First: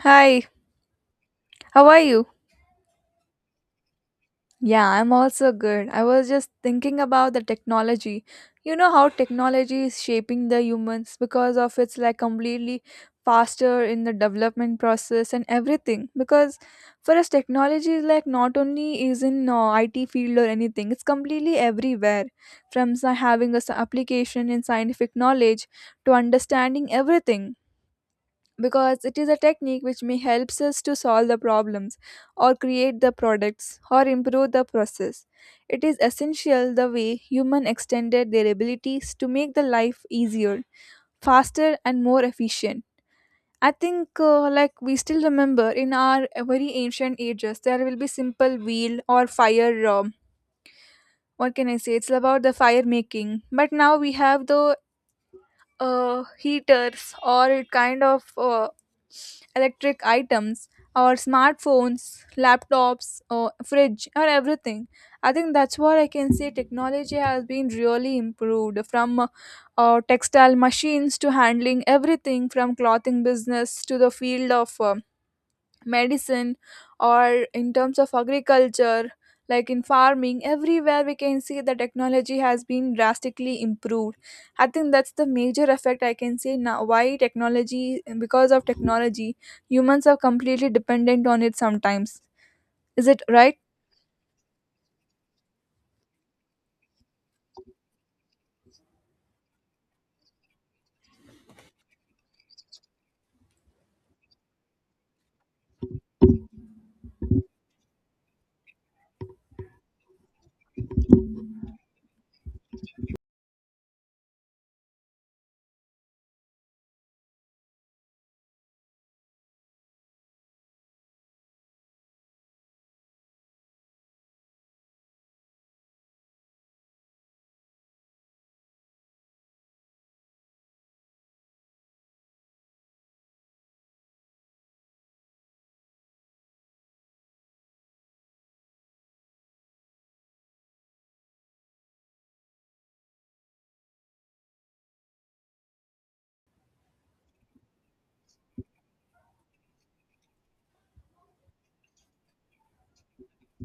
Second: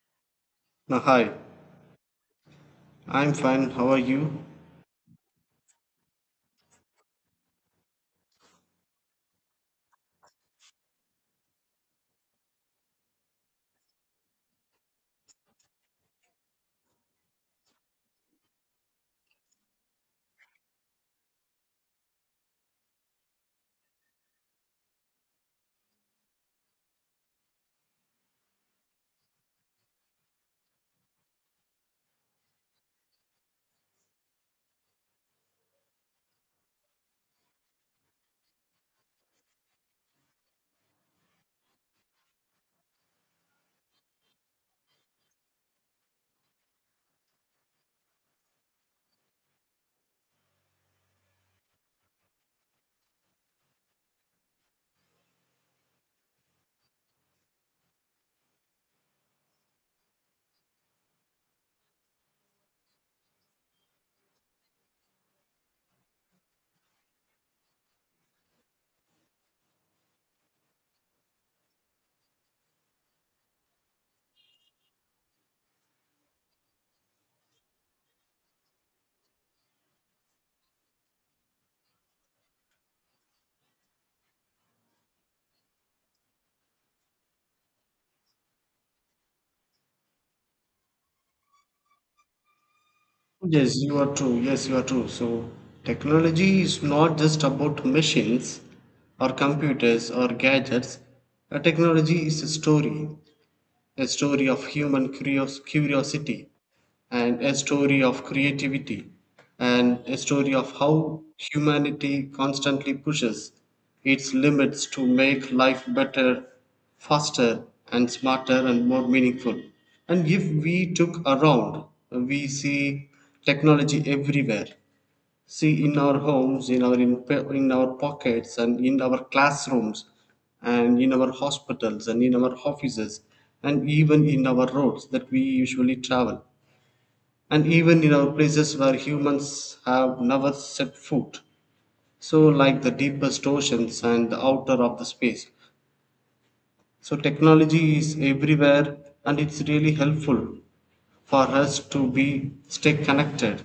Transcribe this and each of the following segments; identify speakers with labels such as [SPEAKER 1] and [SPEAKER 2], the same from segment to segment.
[SPEAKER 1] Hi,
[SPEAKER 2] Hi,
[SPEAKER 1] how are you?
[SPEAKER 2] I'm fine. How are you?
[SPEAKER 1] Yeah, I'm also good. I was just thinking about the technology. You know how technology is shaping the humans because of its like completely faster in the development process and everything. Because for us, technology is like not only is in IT field or anything; it's completely everywhere. From having a application in scientific knowledge to understanding everything. Because it is a technique which may helps us to solve the problems, or create the products, or improve the process. It is essential the way human extended their abilities to make the life easier, faster and more efficient. I think like we still remember in our very ancient ages there will be simple wheel or fire. What can I say, it's about the fire making, but now we have the heaters or it kind of electric items, or smartphones, laptops or fridge or everything. I think that's what I can say, technology has been really improved from textile machines to handling everything, from clothing business to the field of medicine, or in terms of agriculture, like in farming. Everywhere we can see the technology has been drastically improved. I think that's the major effect I can say now. Why technology? Because of technology humans are completely dependent on it sometimes. Is it right?
[SPEAKER 2] Yes, you are true. Yes, you are true. So, technology is not just about machines or computers or gadgets. A technology is a story, a story of human curiosity and a story of creativity and a story of how humanity constantly pushes its limits to make life better, faster, and smarter and more meaningful. And if we took around, we see technology everywhere, see in our homes, in our pockets and in our classrooms and in our hospitals and in our offices and even in our roads that we usually travel and even in our places where humans have never set foot, so like the deepest oceans and the outer of the space. So technology is everywhere and it's really helpful for us to be stay connected.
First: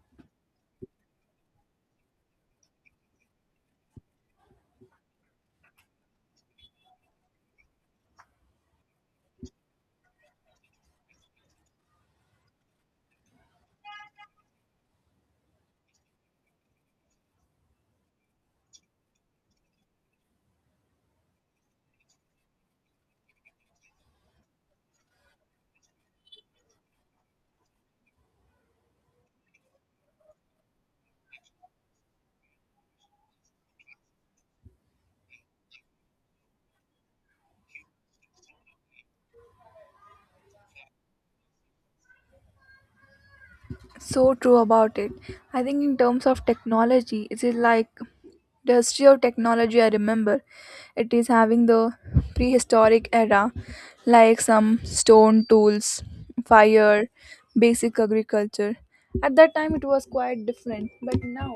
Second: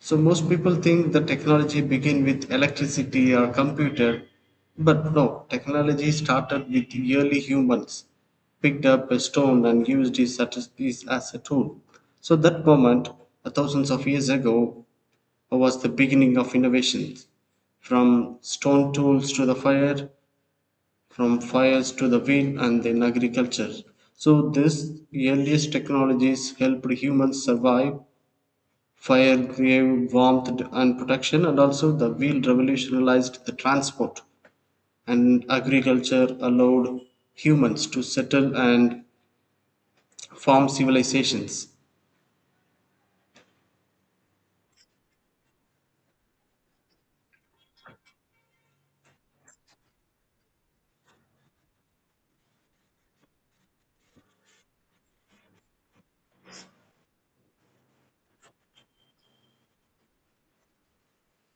[SPEAKER 2] So most people think the technology began with electricity or computer, but no, technology started with the early humans, picked up a stone and used it as a tool. So that moment, thousands of years ago, was the beginning of innovations. From stone tools to the fire, from fires to the wheel and then agriculture. So these earliest technologies helped humans survive. Fire gave warmth and protection, and also the wheel revolutionized the transport, and agriculture allowed humans to settle and form civilizations.
[SPEAKER 1] So true about it. I think in terms of technology, it is like the history of technology, I remember it is having the prehistoric era, like some stone tools, fire, basic agriculture. At that time, it was quite different, but now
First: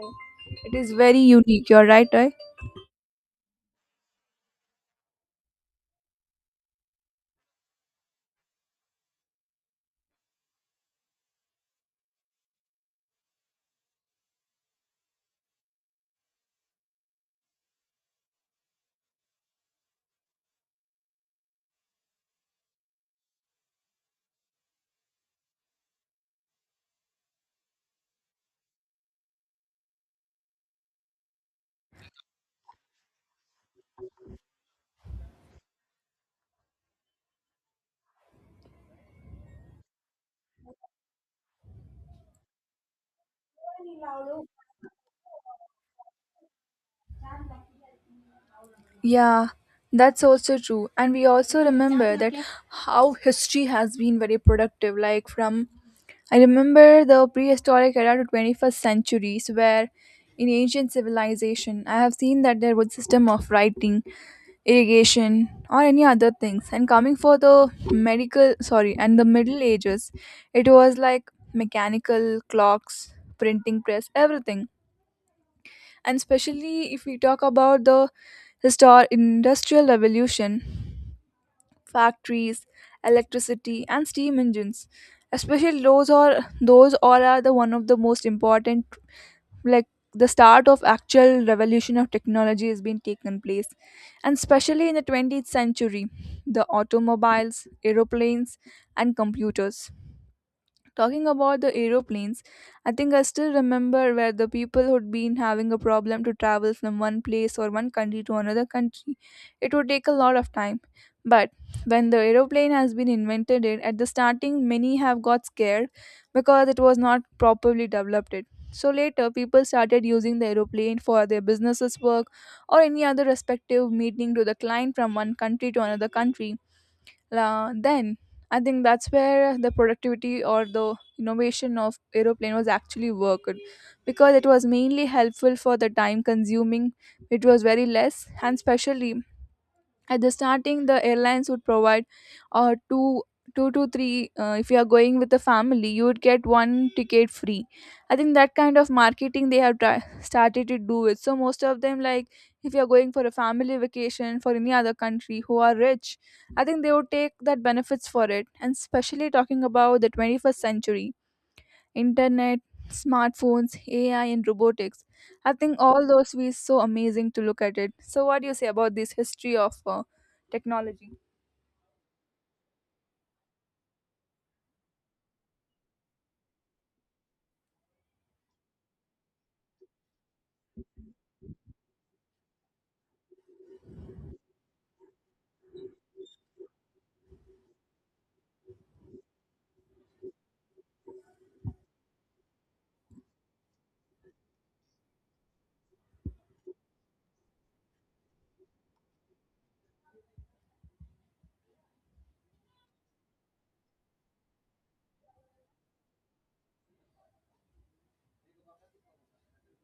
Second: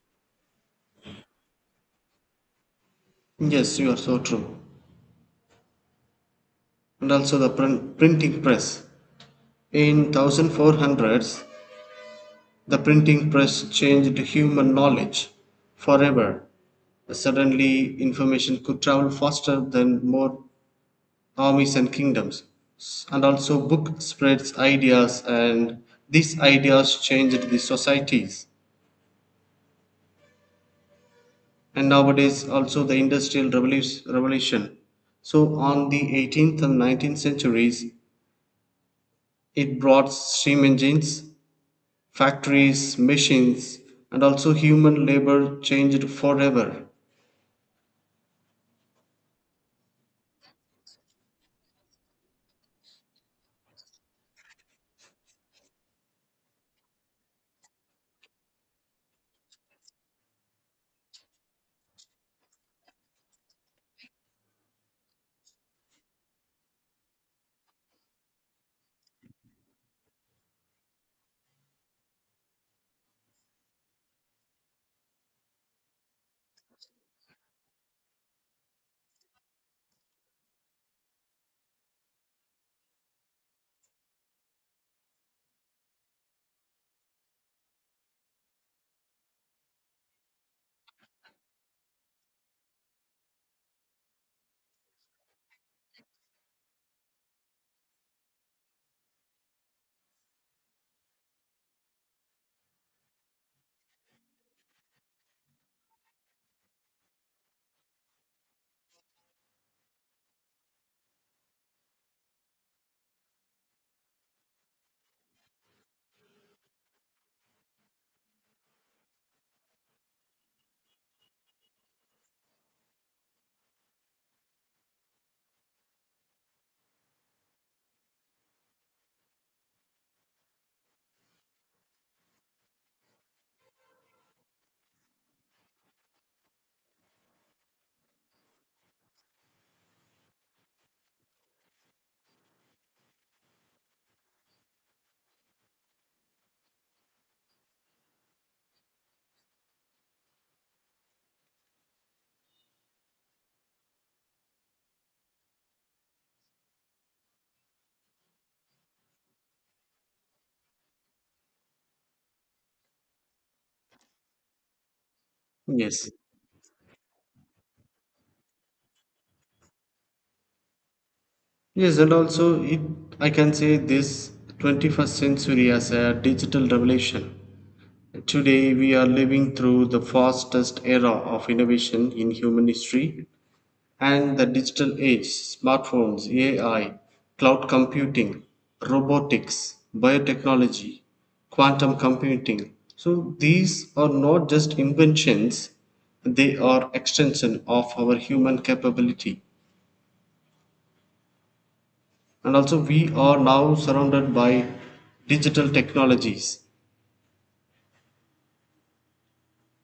[SPEAKER 1] it is very unique. You're right, right?
[SPEAKER 2] Yes, you are so true. And also the printing press. In 1400s, the printing press changed human knowledge forever. Suddenly, information could travel faster than more armies and kingdoms, and also book spreads ideas and these ideas changed the societies. And nowadays also the industrial revolution, so on the 18th and 19th centuries it brought steam engines, factories, machines, and also human labor changed forever.
[SPEAKER 1] Yeah, that's also true. And we also remember that how history has been very productive. Like from, I remember, the prehistoric era to 21st centuries, where in ancient civilization, I have seen that there was system of writing, irrigation or any other things, and coming for the medical, sorry, and the middle ages, it was like mechanical clocks, printing press, everything. And especially if we talk about the industrial revolution, factories, electricity and steam engines, especially those are, those all are the one of the most important, like the start of actual revolution of technology has been taken place. And especially in the 20th century, the automobiles, aeroplanes and computers. Talking about the aeroplanes, I think I still remember where the people who'd been having a problem to travel from one place or one country to another country. It would take a lot of time. But when the aeroplane has been invented, it, at the starting, many have got scared because it was not properly developed. It. So later, people started using the aeroplane for their businesses work, or any other respective meeting to the client from one country to another country. La then, I think that's where the productivity or the innovation of aeroplane was actually worked, because it was mainly helpful for the time consuming. It was very less. And special at the starting, the airlines would provide uh, two two to three, if you are going with a family you would get one ticket free. I think that kind of marketing they have started to do it. So most of them, like, if you are going for a family vacation for any other country who are rich, I think they would take that benefits for it. And especially talking about the 21st century, internet, smartphones, AI, and robotics. I think all
[SPEAKER 2] Yes.
[SPEAKER 1] those is so amazing to look at it. So, what do you say about this history of technology?
[SPEAKER 2] Yes, and also it, I can say this 21st century as a digital revolution. Today, we are living through the fastest era of innovation in human history, and the digital age, smartphones, AI, cloud computing, robotics, biotechnology, quantum computing. So, these are not just inventions, they are extension of our human capability. And also, we are now surrounded by digital technologies.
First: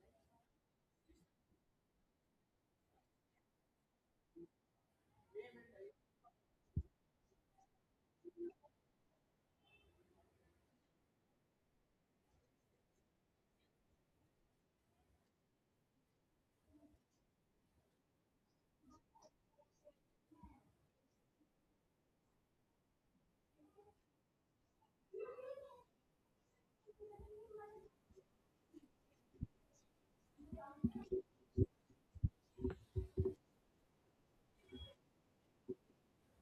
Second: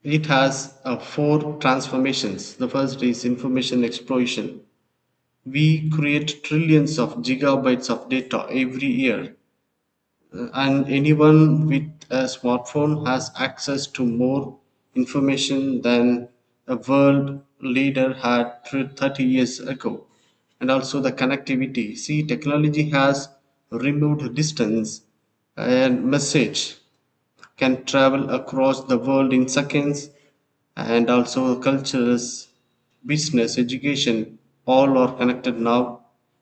[SPEAKER 2] It has four transformations. The first is information explosion. We create trillions of gigabytes of data every year, and anyone with a smartphone has access to more information than a world leader had 30 years ago. And also the connectivity. See, technology has removed distance and message can travel across the world in seconds, and also cultures, business, education, all are connected now.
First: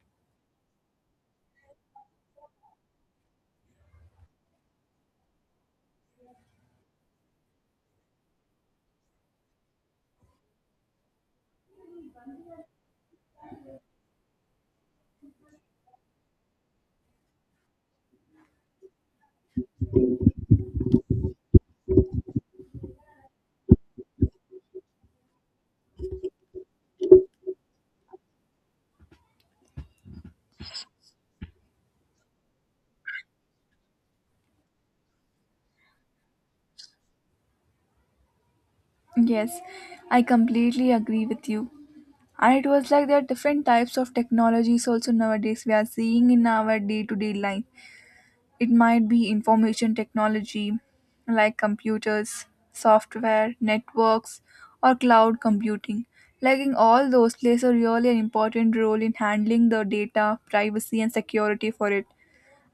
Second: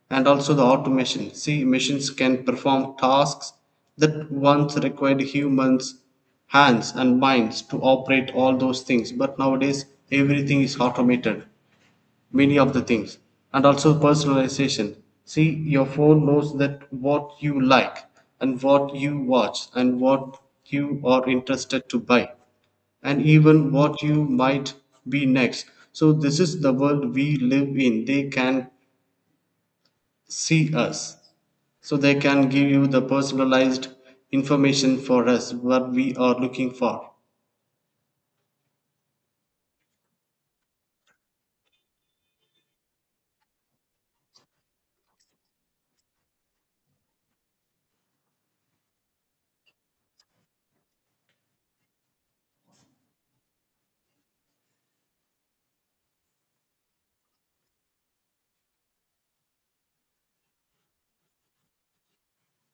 [SPEAKER 2] And also the automation, see machines can perform tasks that once required humans hands and minds to operate all those things, but nowadays everything is automated, many of the things. And also personalization, see, your phone knows that what you like and what you watch and what you are interested to buy and even what you might be next. So this is the world we live in, they can see us, so they can give you the personalized information for us what we are looking for.
[SPEAKER 1] Yes, I completely agree with you. And it was like there are different types of technologies also nowadays we are seeing in our day to day life. It might be information technology like computers, software, networks, or cloud computing. Like in all those plays a really an important role in handling the data, privacy and security for it.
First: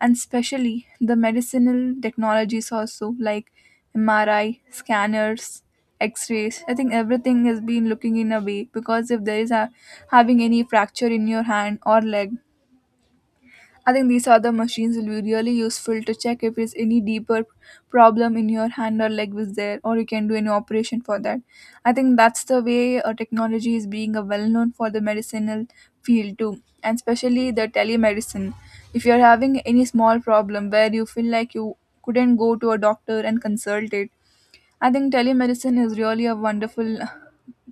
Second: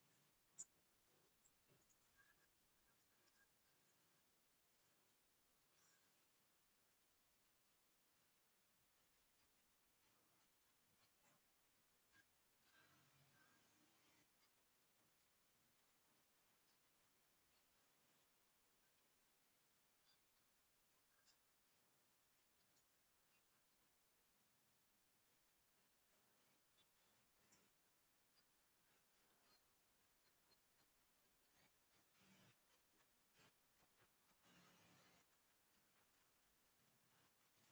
[SPEAKER 1] And especially the medicinal technologies also like MRI, scanners, x-rays. I think everything has been looking in a way, because if there is a having any fracture in your hand or leg, I think these other machines will be really useful to check if there's any deeper problem in your hand or leg was there, or you can do any operation for that. I think that's the way technology is being a well known for the medicinal field too, and especially the telemedicine. If you're having any small problem where you feel like you couldn't go to a doctor and consult it, I think telemedicine is really a wonderful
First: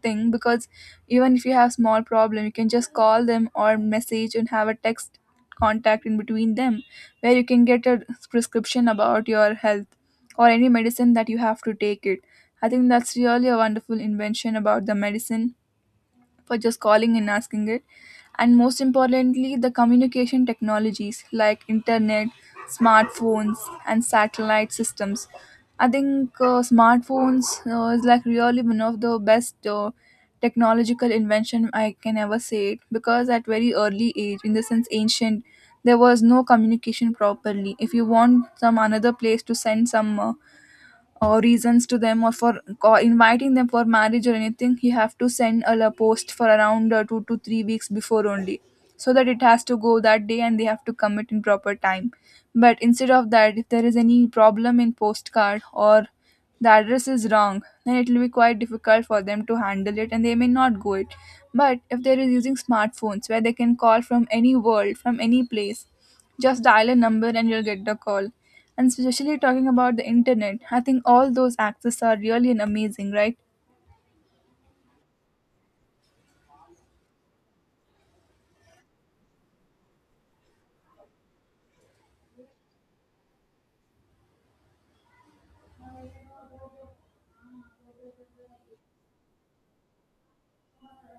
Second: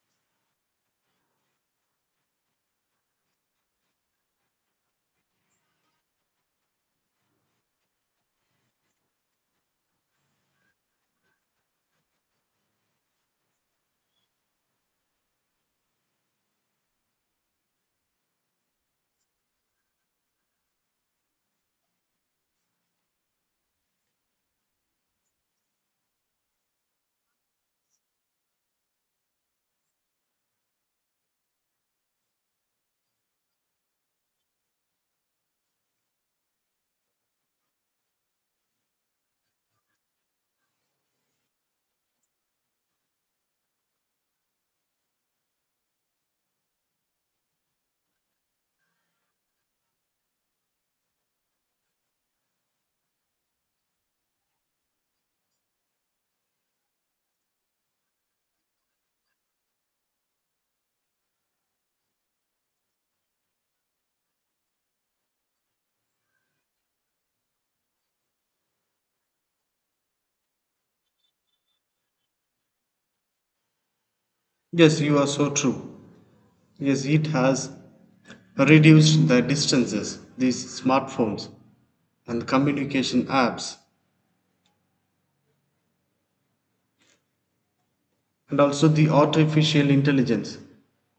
[SPEAKER 1] thing, because even if you have small problem you can just call them or message and have a text contact in between them, where you can get a prescription about your health or any medicine that you have to take it. I think that's really a wonderful invention about the medicine, for just calling and asking it. And most importantly, the communication technologies like internet, smartphones, and satellite systems. I think smartphones is like really one of the best technological invention I can ever say it, because at very early age, in the sense ancient, there was no communication properly. If you want some another place to send some reasons to them, or for inviting them for marriage or anything, he have to send a post for around 2 to 3 weeks before only, so that it has to go that day and they have to commit in proper time. But instead of that, if there is any problem in postcard or the address is wrong, then it will be quite difficult for them to handle it and they may not go it. But if they are using smartphones, where they can call from any world from any place, just dial a number and you'll get the call. And especially talking about the internet, I think all those access are really an amazing, right?
[SPEAKER 2] Yes, you are so true. Yes, it has reduced the distances, these smartphones and communication apps. And also the artificial intelligence,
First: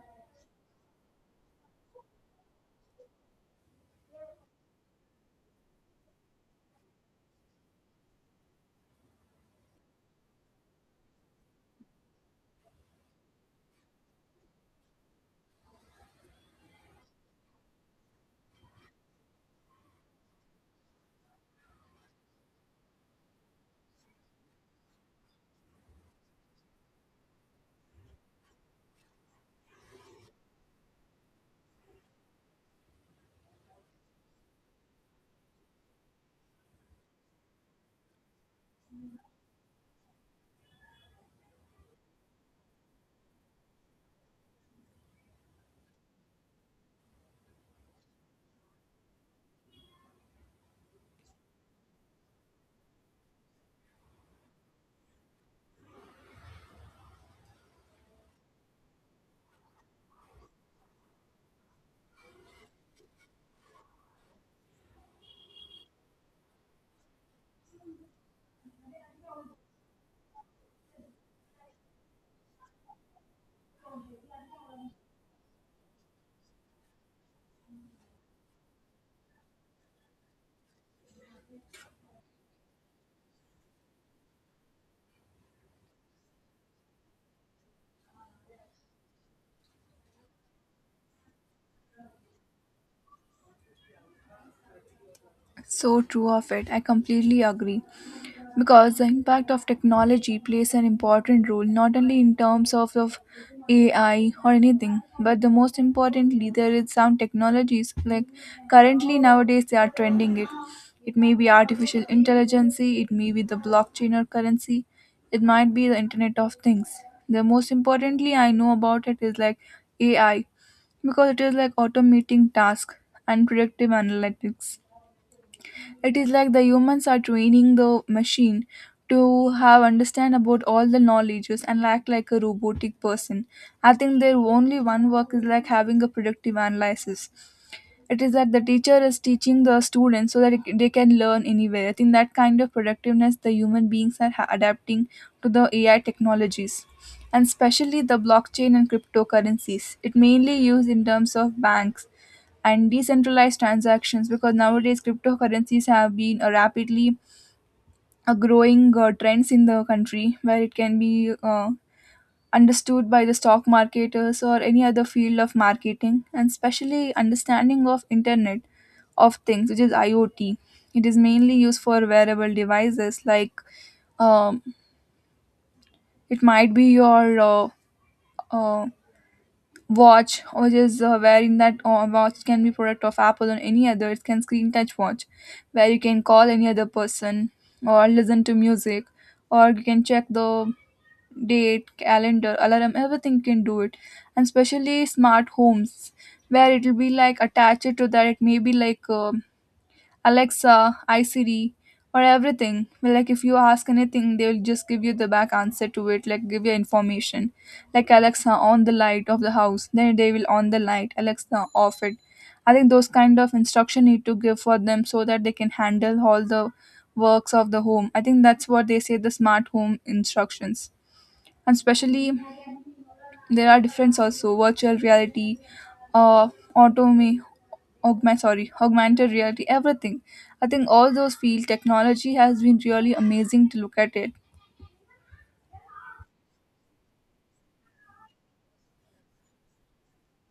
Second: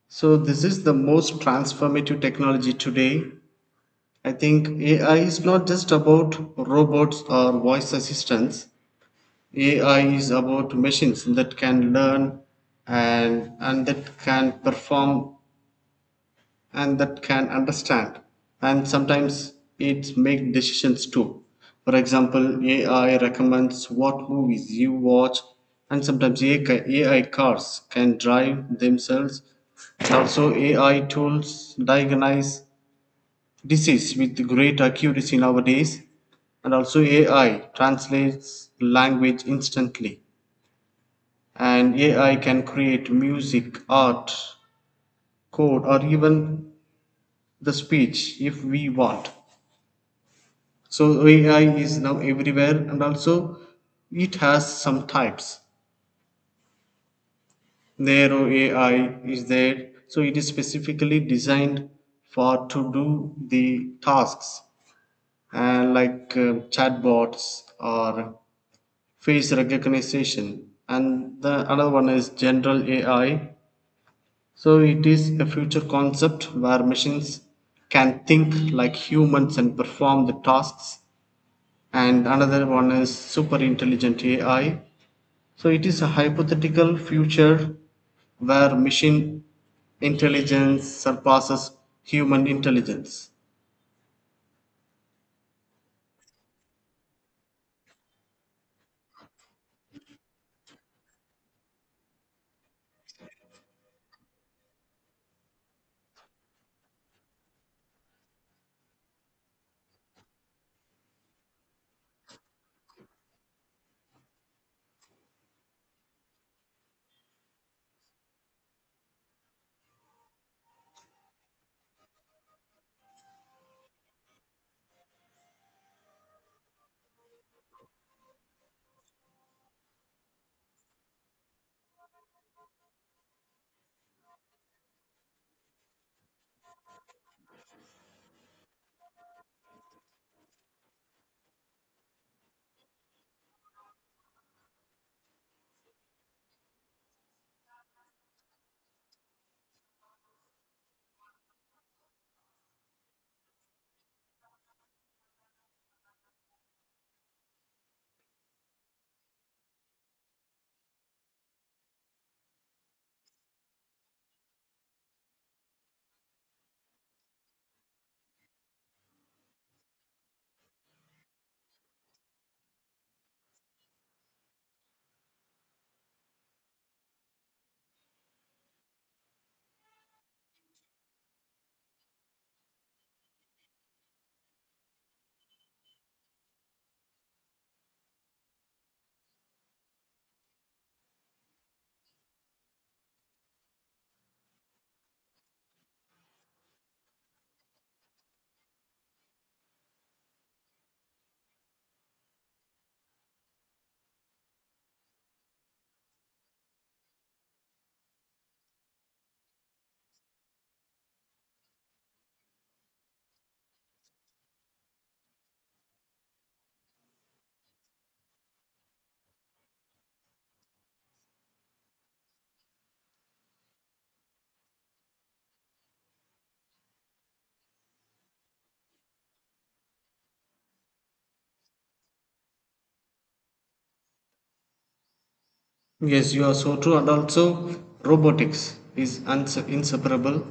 [SPEAKER 2] so this is the most transformative technology today. I think AI is not just about robots or voice assistants. AI is about machines that can learn, and that can perform, and that can understand, and sometimes it make decisions too. For example, AI recommends what movies you watch, and sometimes AI cars can drive themselves, also AI tools diagnose disease with great accuracy nowadays, and also AI translates language instantly, and AI can create music, art, code, or even the speech if we want. So AI is now everywhere and also it has some types. Narrow AI is there. So it is specifically designed for to do the tasks, and like chatbots or face recognition. And the another one is general AI. So it is a future concept where machines can think like humans and perform the tasks. And another one is super intelligent AI. So it is a hypothetical future where machine intelligence surpasses human intelligence.
[SPEAKER 1] So true of it. I completely agree. Because the impact of technology plays an important role not only in terms of AI or anything, but the most importantly there is some technologies like currently nowadays they are trending it. It may be artificial intelligence, it may be the blockchain or currency, it might be the internet of things. The most importantly I know about it is like AI, because it is like automating task and predictive analytics. It is like the humans are training the machine to have understand about all the knowledges and act like a robotic person. I think their only one work is like having a productive analysis. It is like the teacher is teaching the students so that they can learn anywhere. I think that kind of productiveness the human beings are adapting to the AI technologies. And especially the blockchain and cryptocurrencies. It mainly used in terms of banks and decentralized transactions, because nowadays cryptocurrencies have been a rapidly a growing trends in the country, where it can be understood by the stock marketers or any other field of marketing. And especially understanding of internet of things, which is iot, it is mainly used for wearable devices like um, it might be your uh, watch, which is wherein that watch can be product of apple or any other, it can screen touch watch where you can call any other person, or listen to music, or you can check the date, calendar, alarm, everything you can do it. And especially smart homes, where it will be like attached to that, it may be like Alexa, I Siri, or everything. Well, like if you ask anything, they will just give you the back answer to it, like give you information. Like Alexa, on the light of the house, then they will on the light, Alexa, off it. I think those kind of instruction need to give for them so that they can handle all the works of the home. I think that's what they say the smart home instructions. And especially there are different also virtual reality, uh, autome, augmented reality, everything. I think all those field technology has been really amazing to look at it.
[SPEAKER 2] Yes, you are so true. And also, robotics is inseparable.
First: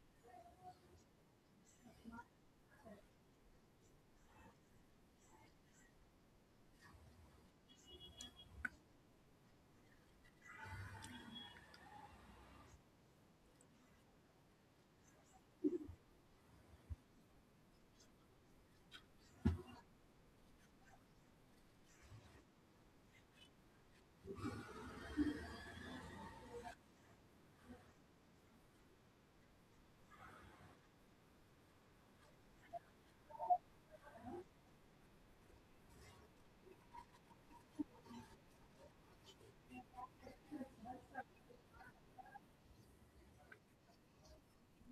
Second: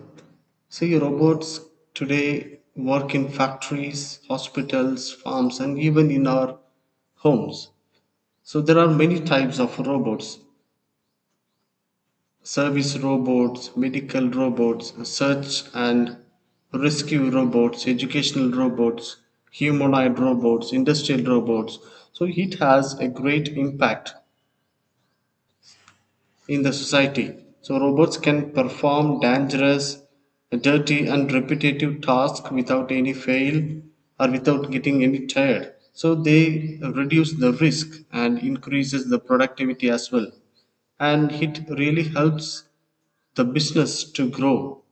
[SPEAKER 2] See, robots today work in factories, hospitals, farms, and even in our homes. So, there are many types of robots: service robots, medical robots, search and rescue robots, educational robots, humanoid robots, industrial robots. So it has a great impact in the society. So robots can perform dangerous, dirty and repetitive tasks without any fail or without getting any tired. So they reduce the risk and increases the productivity as well, and it really helps the business to grow.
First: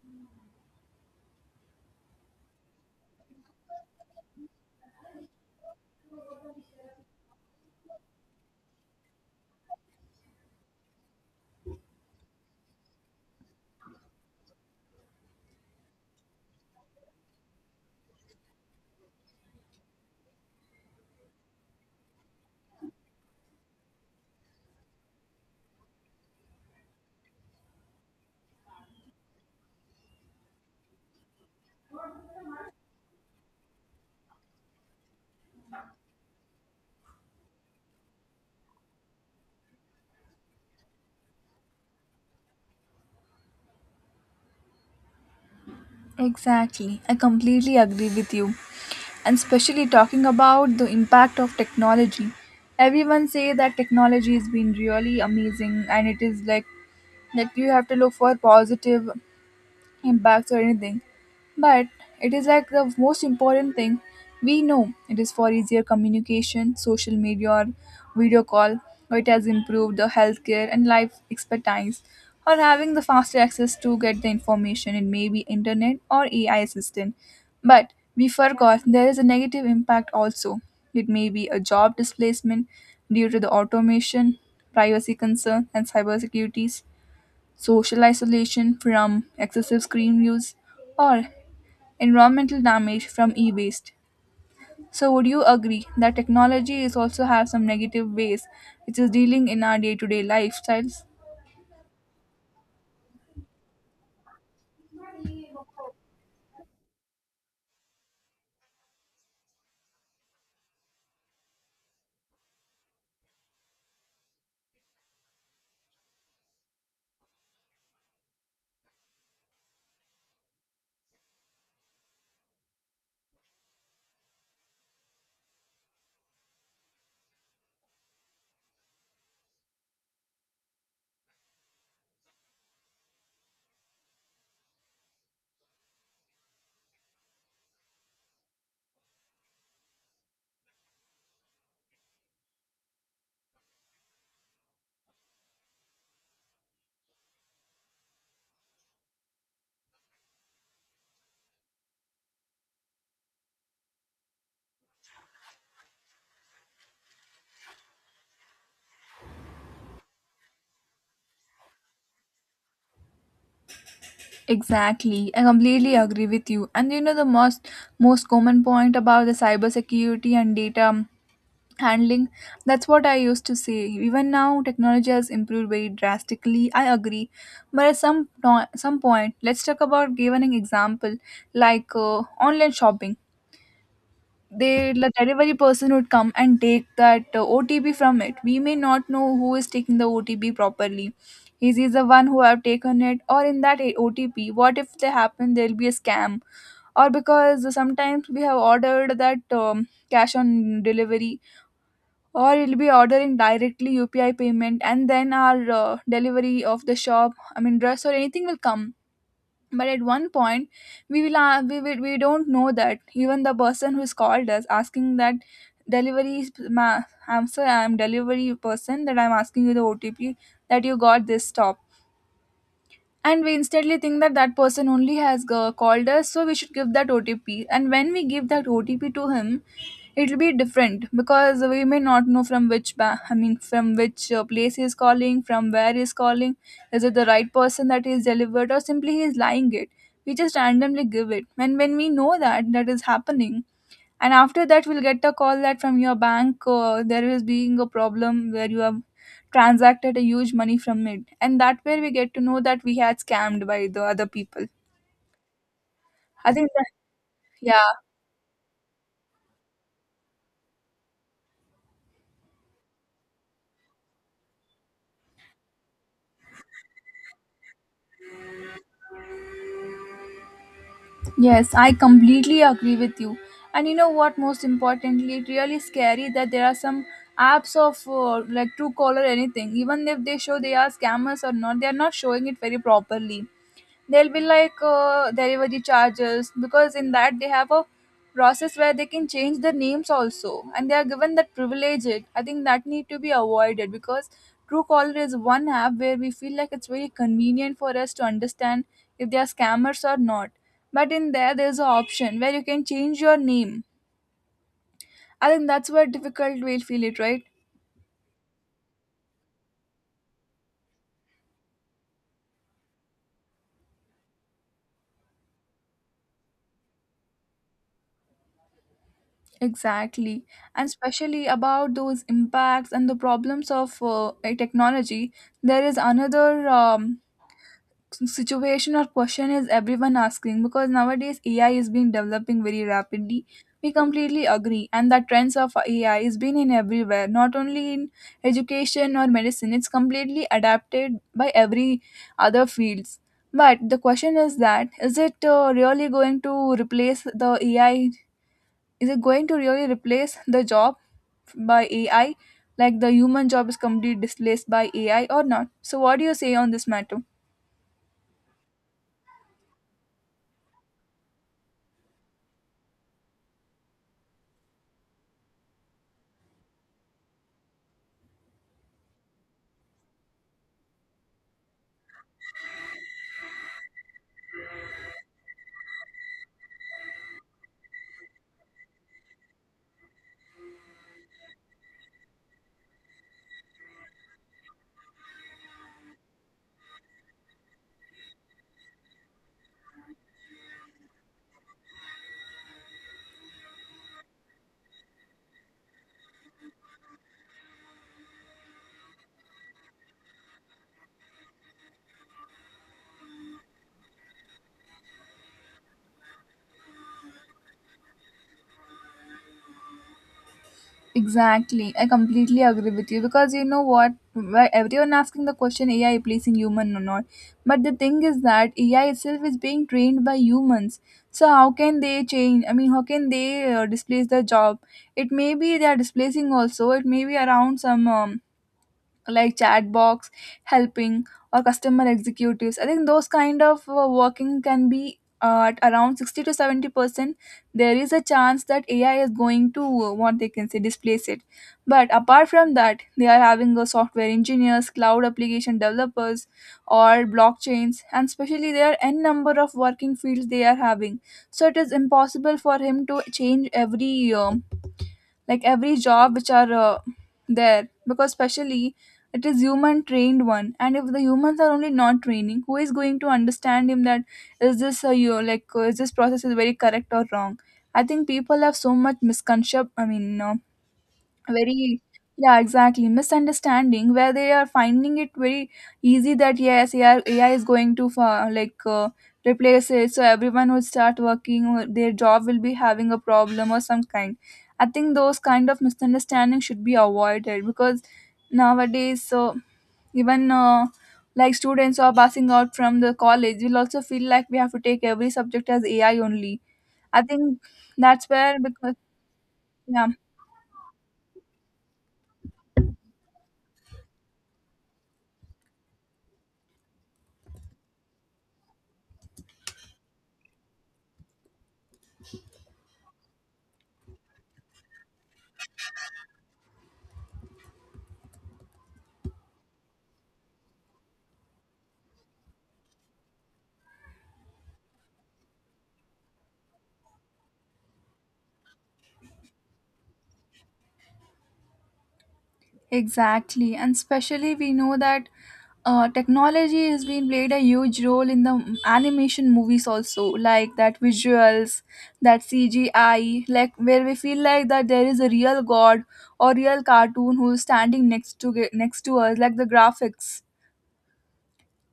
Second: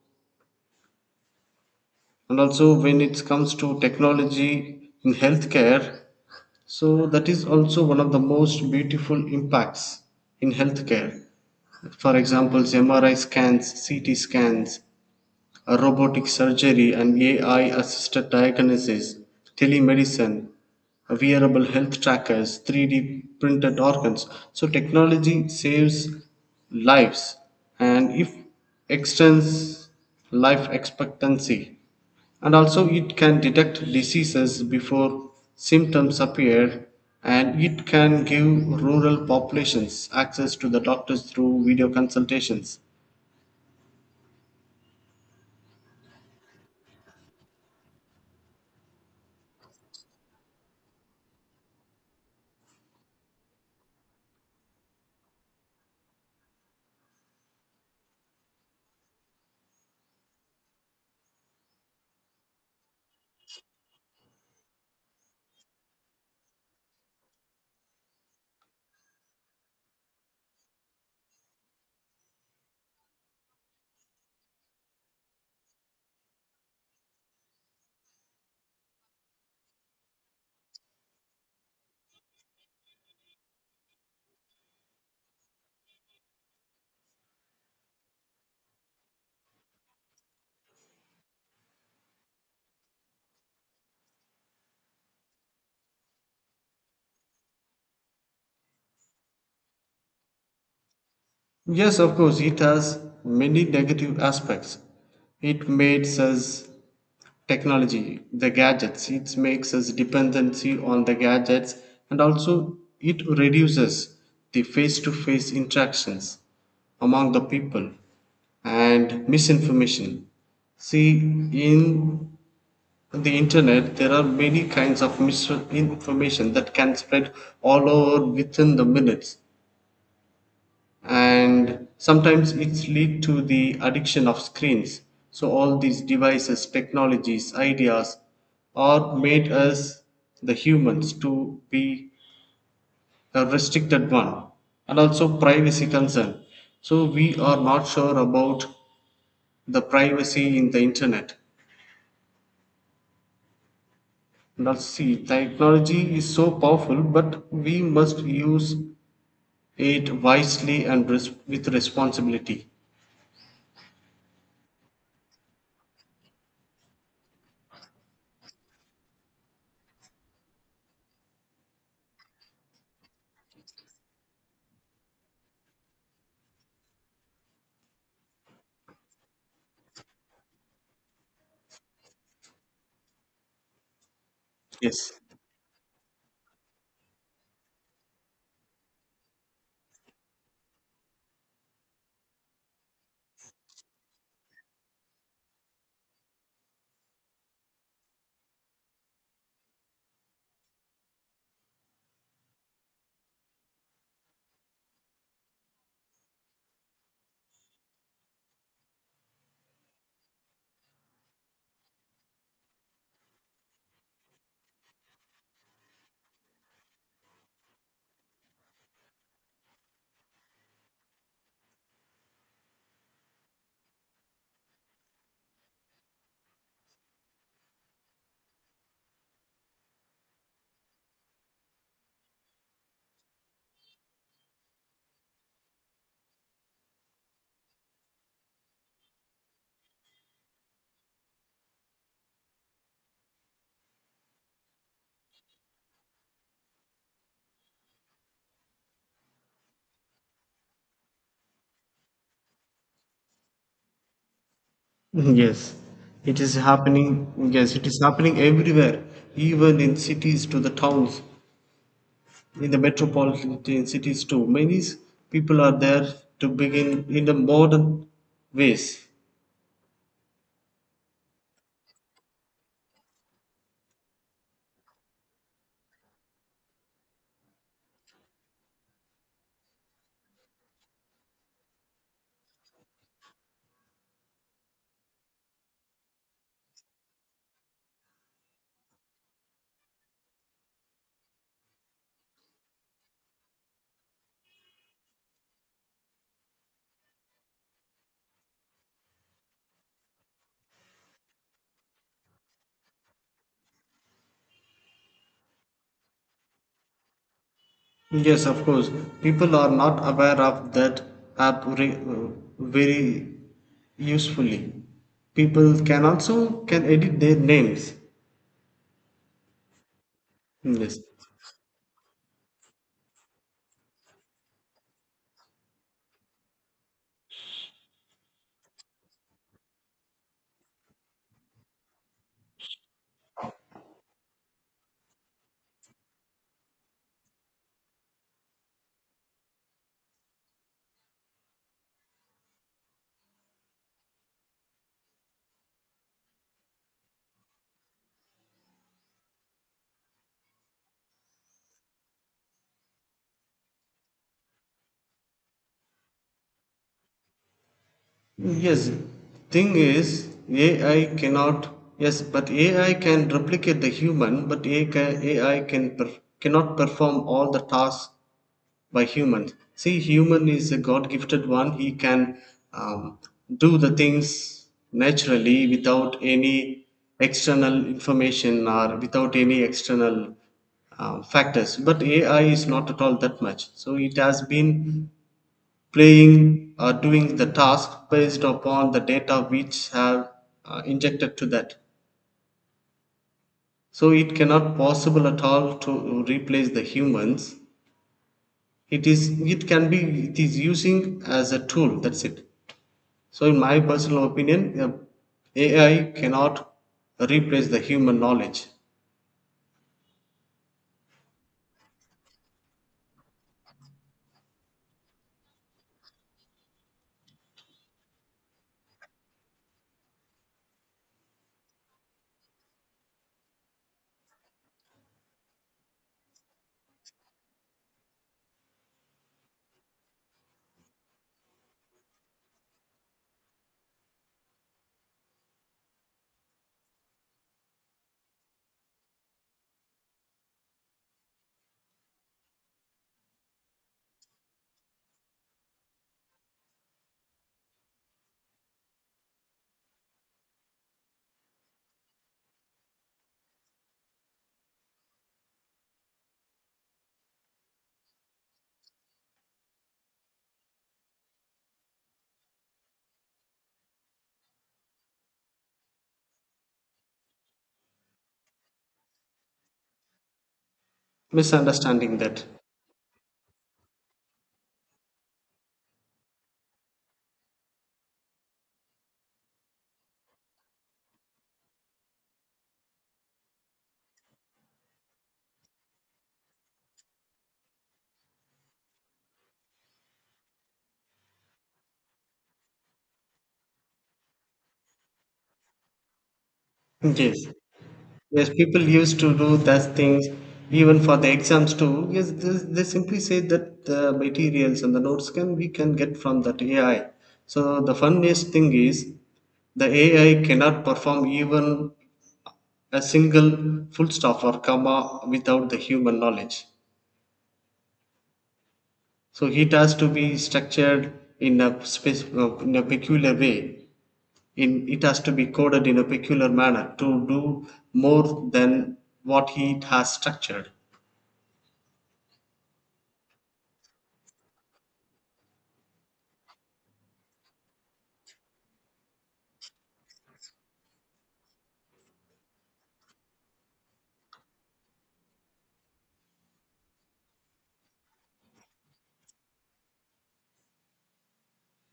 [SPEAKER 2] And also, when it comes to technology in healthcare, so that is also one of the most beautiful impacts in healthcare. For example, mri scans, ct scans, robotic surgery, and AI assisted diagnosis, telemedicine, wearable health trackers, 3D printed organs. So, technology saves lives and if extends life expectancy. And also, it can detect diseases before symptoms appear, and it can give rural populations access to the doctors through video consultations.
[SPEAKER 1] Exactly, I completely agree with you. And especially talking about the impact of technology. Everyone say that technology has been really amazing and it is like that you have to look for positive impacts or anything, but it is like the most important thing we know it is for easier communication, social media, or video call, or it has improved the healthcare and life expertise, or having the faster access to get the information in maybe internet or AI assistant. But we forgot there is a negative impact also. It may be a job displacement due to the automation, privacy concern, and cybersecurity, social isolation from excessive screen use, or environmental damage from e-waste. So would you agree that technology is also have some negative ways which is dealing in our day-to-day lifestyles?
[SPEAKER 2] Yes, of course, it has many negative aspects. It makes us, technology, the gadgets, it makes us dependency on the gadgets, and also it reduces the face to face interactions among the people, and misinformation. See, in the internet, there are many kinds of misinformation that can spread all over within the minutes, and sometimes it's lead to the addiction of screens. So all these devices, technologies, ideas are made us the humans to be a restricted one. And also privacy concern, so we are not sure about the privacy in the internet. Let's see, technology is so powerful, but we must use it wisely and with responsibility.
[SPEAKER 1] Exactly, I completely agree with you. And you know the most common point about the cybersecurity and data handling, that's what I used to say. Even now technology has improved very drastically, I agree, but at some no- some point let's talk about giving an example, like online shopping. The
[SPEAKER 2] Yes.
[SPEAKER 1] delivery person would come and take that otp from it. We may not know who is taking the otp properly. Is he the one who have taken it, or in that otp, what if they happen there'll be a scam? Or because sometimes we have ordered that cash on delivery, or it'll be ordering directly UPI payment, and then our delivery of the shop, I mean dress or anything will come. But at one point, we don't know that even the person who's called us asking that I'm sorry, I'm delivery person that I'm asking you the OTP that you got this stop. And we instantly think that that person only has called us, so we should give that OTP. And when we give that OTP to him, it'll be different because we may not know from which ba- I mean from which place he's calling, from where he's calling. Is it the right person that he's delivered, or simply he's lying it? We just randomly give it, and when we know that that is happening, and after that we'll get a call that from your bank there is being a problem where you have transacted a huge money from it, and that way we get to know that we had scammed by the other people.
[SPEAKER 2] Yes, it
[SPEAKER 1] I
[SPEAKER 2] is
[SPEAKER 1] think that
[SPEAKER 2] happening. Yes, it
[SPEAKER 1] yeah
[SPEAKER 2] is happening everywhere, even in cities to the towns, in the metropolitan cities too. Many people are there to begin in the modern ways.
[SPEAKER 1] Yes, I completely agree with you. And you know what? Most importantly, it really scary that there are some apps of like Truecaller or anything. Even if they show they are scammers or not, they are not showing it very properly. They'll be like delivery charges, because in that they have a process where they can change their names also, and they are given that privilege. It, I think that need to be avoided because Truecaller is one app where we feel like it's very convenient for us to understand if they are scammers or not, but in there there's an option where you can change your name. I think that's where difficult we'll feel it, right?
[SPEAKER 2] Yes, of course, people are not aware of that app very usefully. People can also can edit their names.
[SPEAKER 1] Exactly. And
[SPEAKER 2] Yes.
[SPEAKER 1] especially about those impacts and the problems of a technology, there is another um, situation or question is everyone asking, because nowadays AI is being developing very rapidly. We completely agree, and the trends of AI is been in everywhere, not only in education or medicine. It's completely adapted by every other fields. But the question is that is it really going to replace the AI? Is it going to really replace the job by AI? Like the human job is completely displaced by AI or not? So, what do you say on this matter?
[SPEAKER 2] Yes, thing is, AI cannot. Yes, but AI can, replicate the human, but cannot perform all the tasks by human. See, human is a God-gifted one. He can um, do the things naturally without any external information or without any external factors. But AI is not at all that much. So it has been playing or doing the task based upon the data which have injected to that. So it cannot possible at all to replace the humans, it is, it can be, it is using as a tool, that's it. So in my personal opinion, AI cannot replace the human knowledge.
[SPEAKER 1] Exactly. I completely agree with you, because you know what? Why everyone asking the question AI replacing human or not? But the thing is that AI itself is being trained by humans. So how can they change? I mean, how can they displace the job? It may be they are displacing also. It may be around some like chat box helping or customer executives. I think those kind of working can be at around 60 to 70% there is a chance that ai is going to what they can say displace it. But apart from that, they are having a software engineers, cloud application developers or blockchains, and especially there are n number of working fields they are having. So it is impossible for him to change every like every job which are there, because specially it is human trained one, and if the humans are only not training, who is going to understand him that is this you like is this process is very correct or wrong? I think people have so much misconception, I mean very,
[SPEAKER 2] Misunderstanding that,
[SPEAKER 1] yeah, exactly misunderstanding where they are finding it very easy that yes AI is going to replace it, so everyone would start working or their job will be having a problem or some kind. I think those kind of misunderstanding should be avoided because nowadays so even like students who are passing out from the college will also feel like we have to take every subject as AI only. I
[SPEAKER 2] yes.
[SPEAKER 1] think that's
[SPEAKER 2] Yes,
[SPEAKER 1] where
[SPEAKER 2] people
[SPEAKER 1] because
[SPEAKER 2] used to do that
[SPEAKER 1] yeah.
[SPEAKER 2] things even for the exams too. Yes, they simply say that the materials and the notes can we can get from that AI. So the funniest thing is the AI cannot perform even a single full stop or comma without the human knowledge. So it has to be structured in a space, in a peculiar way. In it has to be coded in a peculiar manner to do more than what he has structured.
[SPEAKER 1] Exactly, and especially we know that technology has been played a huge role in the animation movies also, like that visuals, that CGI, like where we feel like that there is a real god or real cartoon who is standing next to us, like the graphics.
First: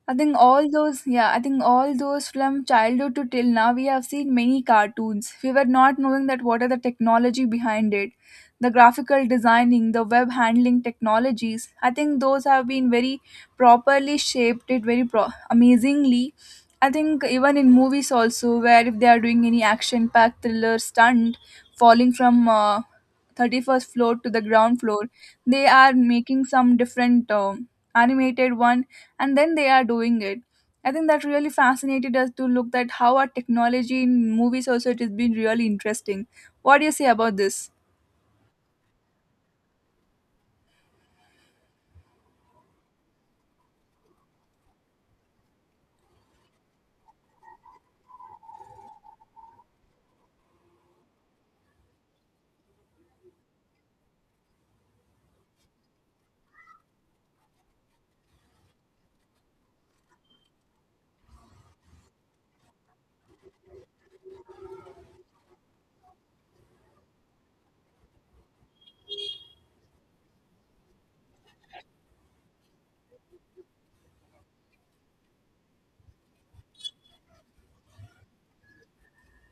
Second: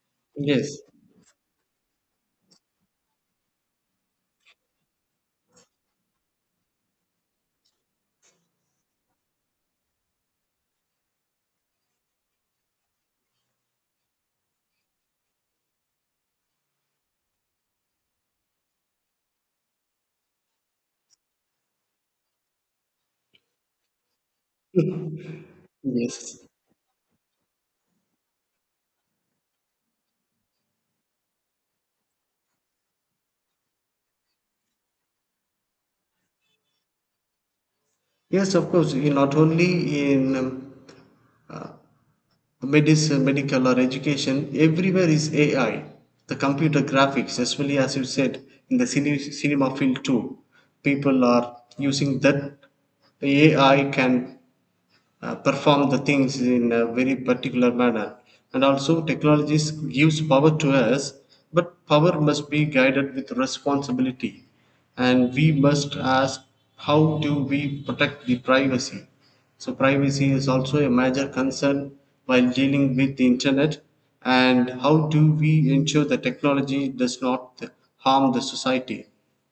[SPEAKER 1] I think all
[SPEAKER 2] Yes,
[SPEAKER 1] those, yeah, I think all those from childhood to till now, we have seen many cartoons. We were not knowing that what are the technology behind it, the graphical designing, the web handling technologies. I think those have been very properly shaped it very amazingly. I think even in movies also, where if they are doing any action-packed thriller stunt, falling from 31st floor to the ground floor, they are
[SPEAKER 2] yes,
[SPEAKER 1] making some different animated one, and then they are doing it. I think that really fascinated us to look at how our technology in movies also it has been really interesting. What do you say about this?
[SPEAKER 2] yes. Of course, you not only in medicine, medical or education, everywhere is AI. The computer graphics, as well as you said, in the cinema field too, people are using that. AI can perform the things in a very particular manner. And also technologies gives power to us, but power must be guided with responsibility. And we must ask, how do we protect the privacy? So privacy is also a major concern while dealing with the internet. And how do we ensure the technology does not harm the society?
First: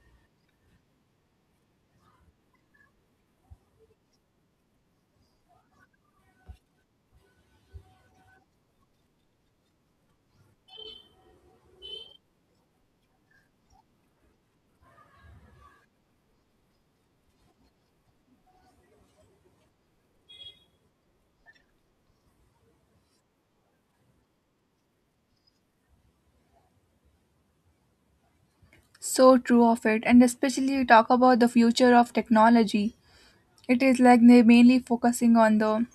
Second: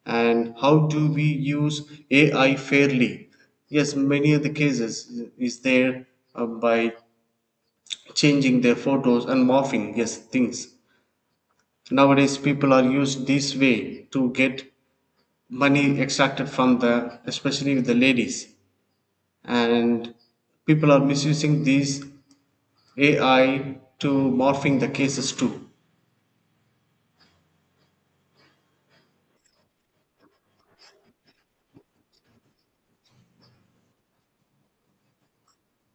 [SPEAKER 2] And how do we use AI fairly? Yes, many of the cases is there, by changing their photos and morphing, yes, things. Nowadays, people are used this way to get money extracted from the, especially with the ladies, and people are misusing these AI to morphing the cases too.
[SPEAKER 1] So true of it. And especially we talk about the future of technology, it is like they're mainly focusing on the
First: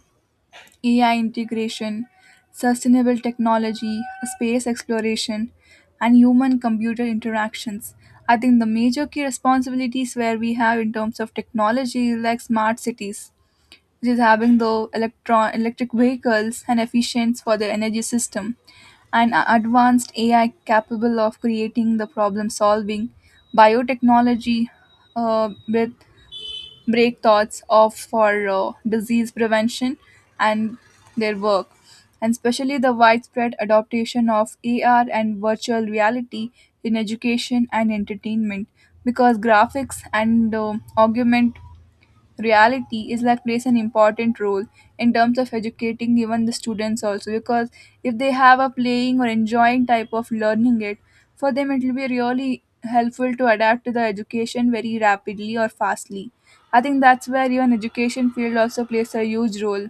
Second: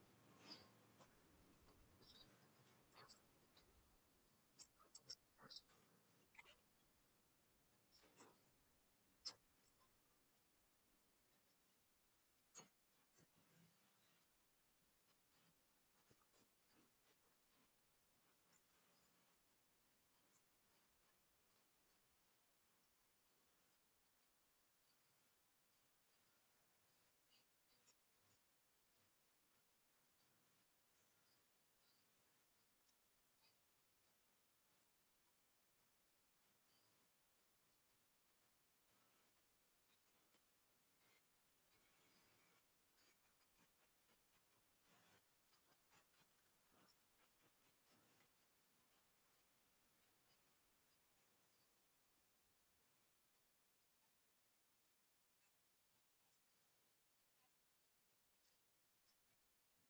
[SPEAKER 1] ai integration, sustainable technology, space exploration and human computer interactions. I think the major key responsibilities where we have in terms of technology is like smart cities, which is having the electron electric vehicles and efficient for the energy system, and advanced ai capable of creating the problem solving, biotechnology with breakthroughs of for disease prevention, and their work, and especially the widespread adoption of ar and virtual reality in education and entertainment, because graphics and augmented reality is like plays an important role in terms of educating even the students also. Because if they have a playing or enjoying type of learning it, for them it will be really helpful to adapt to the education very rapidly or fastly. I think that's where even education field also plays a huge role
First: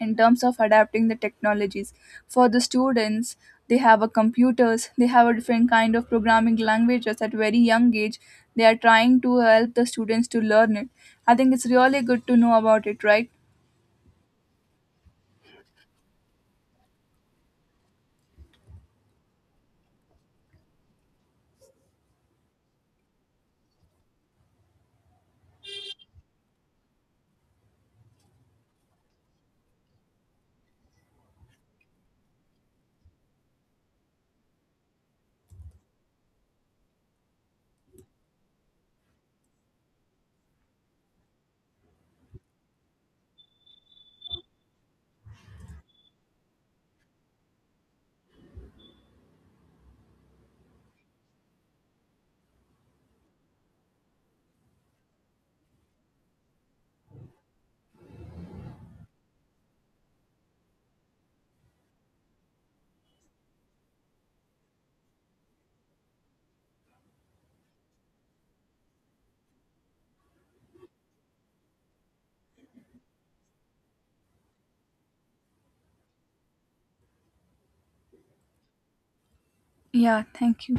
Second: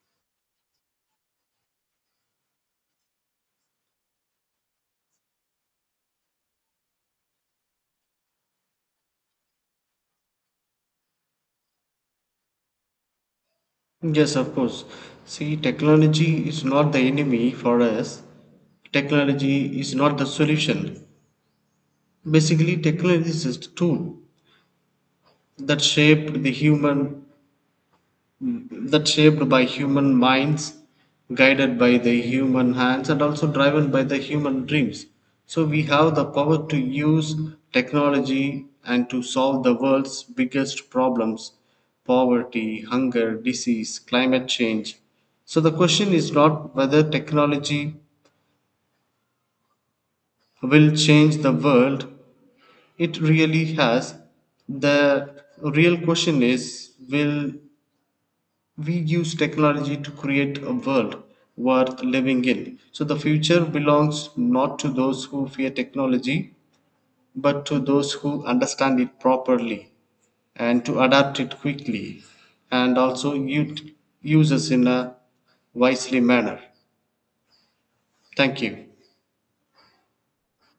[SPEAKER 1] in terms of adapting the technologies for the students. They have a computers, they have a different kind of programming languages at very young age, they are trying to help the students to learn it. I think it's really good to know about it, right?
[SPEAKER 2] Yes, of course. See, technology is not the enemy for us. Technology is not the solution. Basically, technology is just a tool that shaped the human, that shaped by human minds, guided by the human hands, and also driven by the human dreams. So we have the power to use technology and to solve the world's biggest problems: poverty, hunger, disease, climate change. So the question is not whether technology will change the world, it really has. The real question is, will we use technology to create a world worth living in? So the future belongs not to those who fear technology, but to those who understand it properly and to adapt it quickly and also use it in a wisely manner. Thank you.
[SPEAKER 1] Yeah, thank you.